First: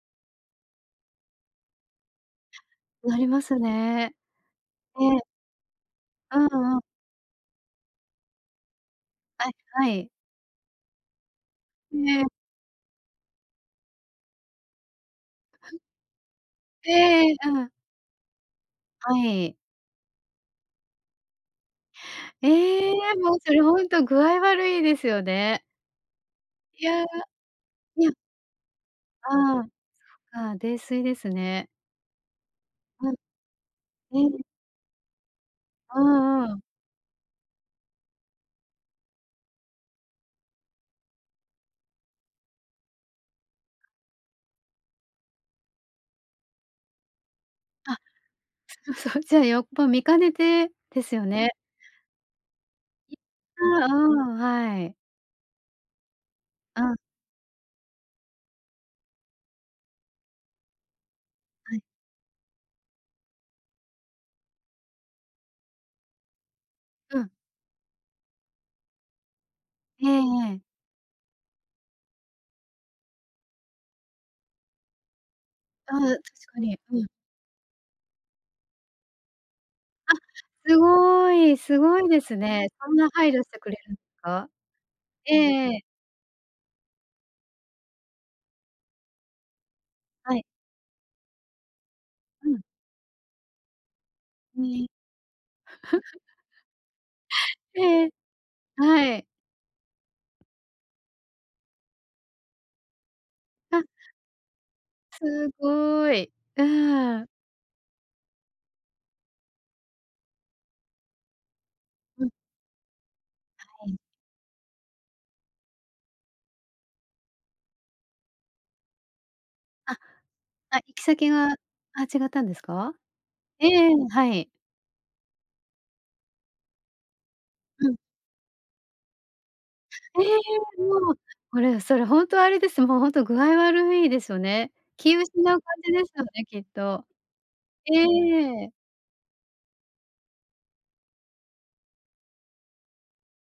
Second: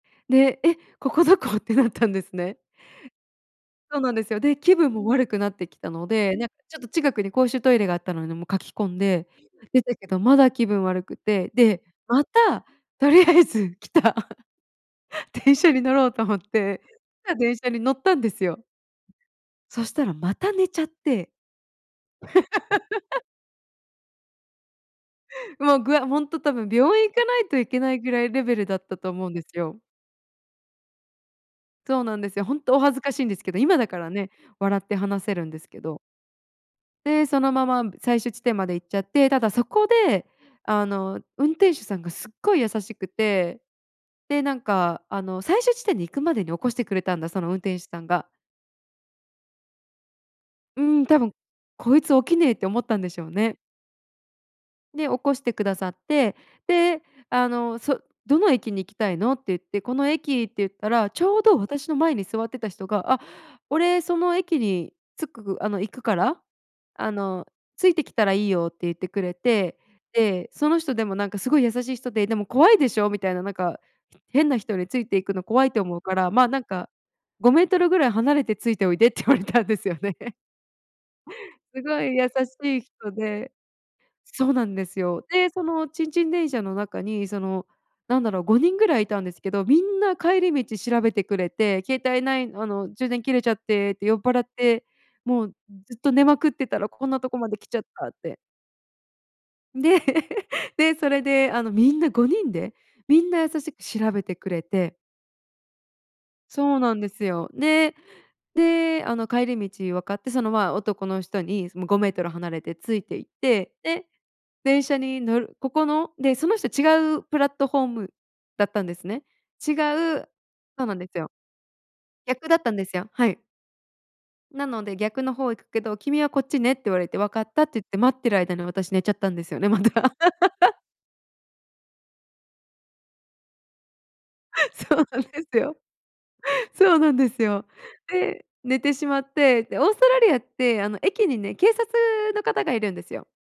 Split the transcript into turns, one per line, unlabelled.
で、「え、ここ何処？」ってなったんですね。
なります
そうな
ね。
んですよ、で、気分も
ええ。
悪くなってきたので、
う
なんか
んう
ちょ
ん。
っと近くに公衆トイレがあったので、もう、かけ込んで、
あ、
出
は
たけ
い。
ど、まだ気分悪くて、で、
え
ま
え。
た、とりあえず、来た電車 に乗ろうと思って来
え
た
え、
電
う
車
ん。
に乗ったんですよ。
はい。
そしたら、また寝ちゃって。
ええ、もう、それほんと、具合悪いですよね。
もうぐわほんと多分、
い
病
や、い
院行かないといけないぐ
や。
らいレベルだったと思うんです
ああ、そっ
よ。
か、泥酔ですね。
そうなんですよ。ほんと、お恥ず
う
か
ん。
しいんですけど、今だからね、
ええ。
笑って話せるんですけど。
うんうん。
で、そのまま最終地点まで行っちゃって、ただそこで、あの運転手さんがすっごい優しくて、で、なんか、あの最終地点に行くまでに起こしてくれたんだ、その運転手
あ、
さんが。
そう、じゃあ、よっぽ見兼ねて
うー
で
ん、
す
多
よ
分、
ね。
「こいつ起きねえ」って思ったんで
い
しょうね。
や、うーん、はい。
で、起こして下さって、
ああ。
で、あの、そ、「どの駅に行きたいの？」って言って、「この駅」って言ったら、丁度
はい。
私の前に座ってた人が、「あ、俺その駅に着く、あの行くから、あ
うん。
の、ついて来たらいいよ」って言ってくれて、
ええ
で、
ええ。
その人でもなんか、すごい優しい人で、「でも怖いでしょ」みたいな、なんか「変な人について行くの怖いと
あ
思
あ、
うか
確
ら、ま、
か
なん
に。
か
うん。
5mぐらい離れてついておいで」って言われたんですよ
あ、
ね。
すごい、す
す
ご
ご
い
い
で
優
すね。
しい
そんな
人
配慮し
で。
てくれるんです
そ
か？
うなんですよ。
え
で、そ
え。
のちんちん電車の中に、その何だろう。5人ぐらいいたんですけど、皆
は
帰
い。
り道調べてくれて、「携帯な
う
い、
ん。
あの充電切れちゃってって、酔っぱらっ
へ
て、
え。
もうずっと 寝まくってたら、こんなとこまで来ちゃっ
え
た」
え、
って。
はい。
で、で、それで、あの、皆5人で、皆優し
あ。
く調べてくれて。
すっごい、う
そうなんです
ん。
よ。で、で、あの帰り道分かって、その、ま、男の人に、もう、ごメート
う
ル
ん。
離れてついて行って、
はい。
で、電車に乗るここので、その人違うプラットフォームだったんですね。違
あ、
う
あ、
そう
行
なん
き
ですよ。
先が、あ、違ったん
逆
で
だ
す
ったんで
か？
すよ。はい。
ええ、はい。
なので、逆の方行くけど、「君はこっちね」って言われて、「分かった」って言っ
うん。
て、待ってる間に、私寝ちゃったんですよね、また。
ええ、もう、これ、それほんと、あれです、もうほんと、具合悪いですよ ね。
そう
気
なんで
失
す
う感
よ。
じですよね、きっ
そう
と。
なんですよ。
え
で、
え。
寝てしまって、で、オーストラリアって、あの駅にね、警察の方がいるんですよ。